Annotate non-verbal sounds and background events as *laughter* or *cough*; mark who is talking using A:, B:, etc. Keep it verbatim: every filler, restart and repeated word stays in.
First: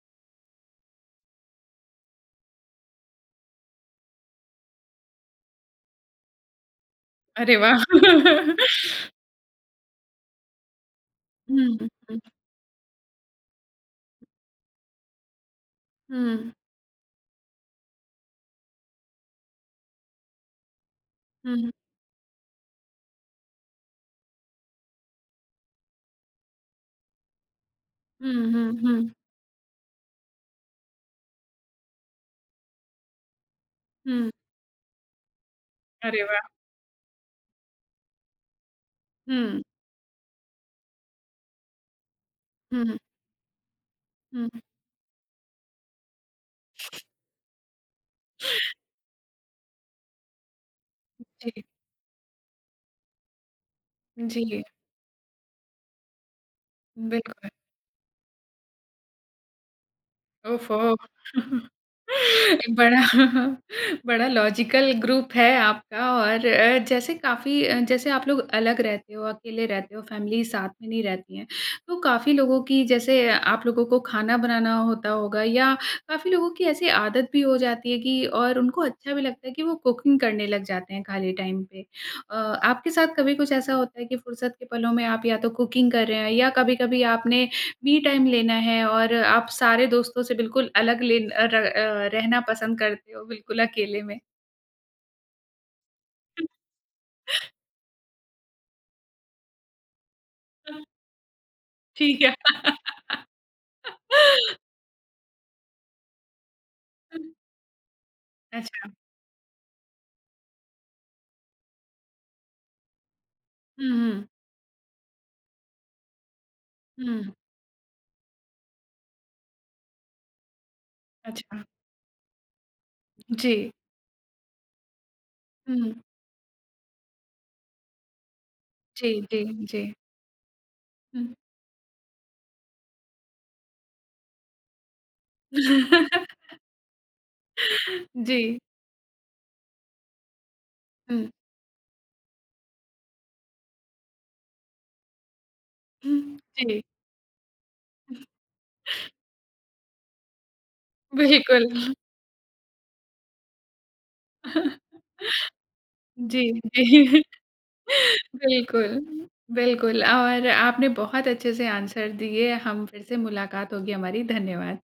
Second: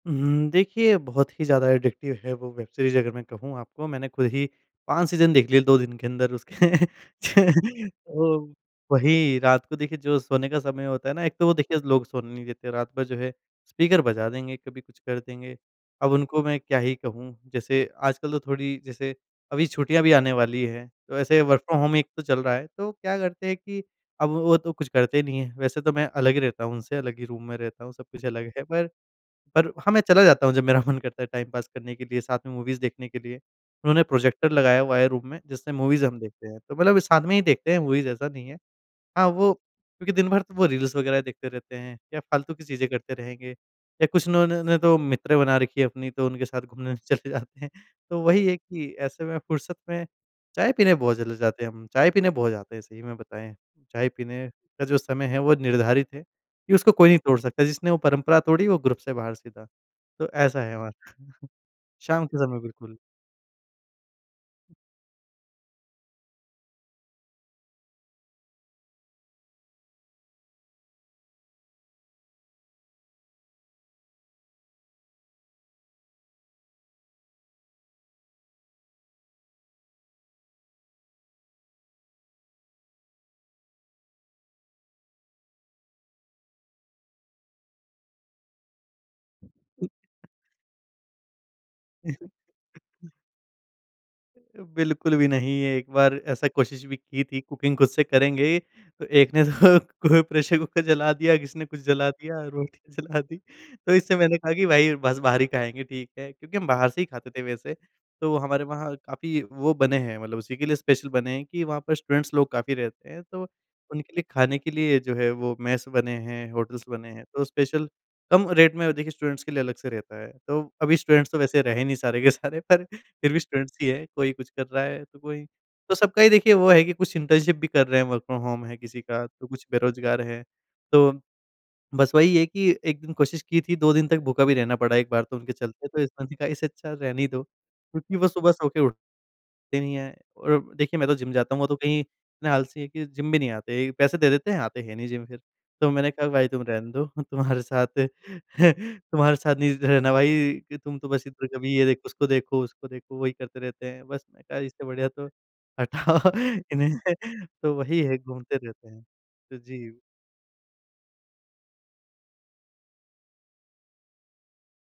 A: उहुँ, देखिए बहुत ही ज़्यादा एडिक्टिव है वो वेब सीरीज़। अगर मैं कहूँ आपको मैंने ख़ुद ही पाँच सीज़न देख लिए दो दिन के अँदर उसके।
B: अरे वाह!
A: *laughs* ओ
B: *laughs*
A: वही रात को देखिए जो सोने का समय होता है ना, एक तो वो
B: हुँ,
A: देखिए लोग
B: हुँ।
A: सोने नहीं देते रात भर जो है, स्पीकर बजा देंगे, कभी कुछ कर देंगे। अब उनको
B: हुँ।
A: मैं क्या ही कहूँ? जैसे आजकल तो थोड़ी जैसे अभी छुट्टियाँ भी आने वाली हैं। तो ऐसे वर्क
B: हुँ।
A: फ्रॉम होम एक तो चल रहा है तो क्या करते हैं कि अब वो तो कुछ करते नहीं है। वैसे तो मैं अलग ही रहता हूँ। उनसे अलग ही रूम में रहता हूँ। सब कुछ
B: हुँ,
A: अलग है।
B: हुँ,
A: पर,
B: हुँ।
A: पर हाँ मैं चला जाता हूँ जब मेरा मन करता है टाइम पास करने के लिए साथ में मूवीज़ देखने के लिए। उन्होंने
B: हुँ।
A: प्रोजेक्टर लगाया हुआ है रूम में जिससे मूवीज़ हम
B: अरे वाह!
A: देखते हैं। तो मतलब साथ में ही देखते हैं मूवीज़ ऐसा नहीं है। हाँ, वो
B: हुँ।
A: क्योंकि दिन भर तो वो रील्स वग़ैरह देखते रहते हैं या फ़ालतू की चीज़ें
B: हुँ।
A: करते रहेंगे। या कुछ ना
B: हुँ।
A: इन्होंने ने तो मित्र बना रखी हैं अपनी तो उनके साथ घूमने चले जाते हैं। तो वही है कि ऐसे में फ़ुर्सत में चाय पीने बहुत चले
B: जी।
A: जाते हैं हम, चाय पीने बहुत जाते हैं सही में बताएँ। चाय पीने
B: जी।
A: का जो समय है वो निर्धारित है कि उसको कोई नहीं तोड़
B: बिल्कुल।
A: सकता जिसने वो परंपरा तोड़ी वो ग्रुप से बाहर सीधा। तो ऐसा है हमारा।
B: ओफ़ो। *chuckles*
A: *chuckles* शाम के समय
B: एक
A: बिल्कुल।
B: बड़ा *chuckles* बड़ा लॉजिकल ग्रुप है आपका और अ, जैसे काफ़ी अ, जैसे आप लोग अलग रहते हो, अकेले रहते हो, फ़ैमिली साथ में नहीं रहती है, तो काफ़ी लोगों की जैसे आप लोगों को ख़ाना बनाना होता होगा या काफ़ी लोगों की ऐसी आदत भी हो जाती है कि और उनको अच्छा भी लगता है कि वो कुकिंग करने लग जाते हैं ख़ाली टाइम पे। अ, आपके साथ कभी कुछ ऐसा होता है कि फ़ुरसत के पलों में आप या तो कुकिंग कर रहे हैं या कभी-कभी आपने मी टाइम लेना है और आप सारे दोस्तों से बिल्कुल अलग ले अ, र अ, रहना पसंद
A: *chuckles*
B: करते हो बिल्कुल अकेले में?
A: अ, बिल्कुल भी नहीं। ये एक बार ऐसा कोशिश भी की थी,
B: *chuckles*
A: कुकिंग ख़ुद से करेंगे। तो एक ने तो को प्रेशर कुकर जला दिया, किसी ने कुछ जला
B: ठीक है।
A: दिया रोटी जला दी तो इससे मैंने कहा
B: *laughs*
A: कि भाई बस बाहर ही ख़ाएँगे ठीक है। क्योंकि हम बाहर से ही ख़ाते
B: हुँ।
A: थे। वैसे तो हमारे
B: अच्छा।
A: वहाँ काफ़ी वो बने हैं मतलब उसी के लिए स्पेशल बने हैं कि वहाँ पर स्टूडेंट्स लोग काफ़ी रहते हैं तो
B: हुँ,
A: उनके लिए
B: हुँ।
A: ख़ाने के लिए जो है वो मेस बने हैं, होटल्स बने हैं
B: हुँ।
A: तो स्पेशल कम रेट में देखिए स्टूडेंट्स के लिए अलग से रहता है। तो अभी स्टूडेंट्स तो वैसे
B: अच्छा।
A: रहे नहीं सारे के सारे पर फ़िर भी
B: जी।
A: स्टूडेंट्स ही है कोई कुछ कर रहा है तो कोई तो
B: हुँ।
A: सबका ही देखिए वो है कि कुछ इंटर्नशिप भी कर रहे हैं वर्क फ्रॉम होम है किसी
B: जी,
A: का
B: जी,
A: तो कुछ
B: जी।
A: बेरोज़गार हैं। तो
B: हुँ।
A: बस वही है कि एक दिन कोशिश की थी दो दिन तक भूखा भी रहना पड़ा एक बार तो उनके चलते। तो *unintelligible*
B: *laughs*
A: इससे अच्छा रहने ही दो। क्योंकि वो सुबह
B: जी।
A: सो के उठते नहीं हैं और देखिए मैं तो
B: हुँ।
A: जिम जाता हूँ। वो तो कहीं इतने आलसी है कि जिम भी नहीं आते, पैसे दे देते हैं आते हैं नहीं जिम फ़िर। तो मैंने कहा
B: हुँ,
A: भाई
B: *clicks tongue*
A: तुम
B: जी।
A: रहने दो तुम्हारे साथ *chuckles* तुम्हारे साथ नहीं रहना भाई कि तुम तो बस इधर
B: बिल्कुल।
A: कभी ये
B: *chuckles*
A: देखो उसको देखो, उसको देखो वही करते रहते हैं। बस मैंने कहा
B: *chuckles*
A: इससे बढ़िया तो हटाओ
B: जी
A: इन्हें
B: जी
A: तो वही है घूमते रहते
B: बिल्कुल,
A: हैं। तो जी।
B: बिल्कुल और आपने बहुत अच्छे से आंसर दिए हम फ़िर से मुलाकात होगी हमारी धन्यवाद।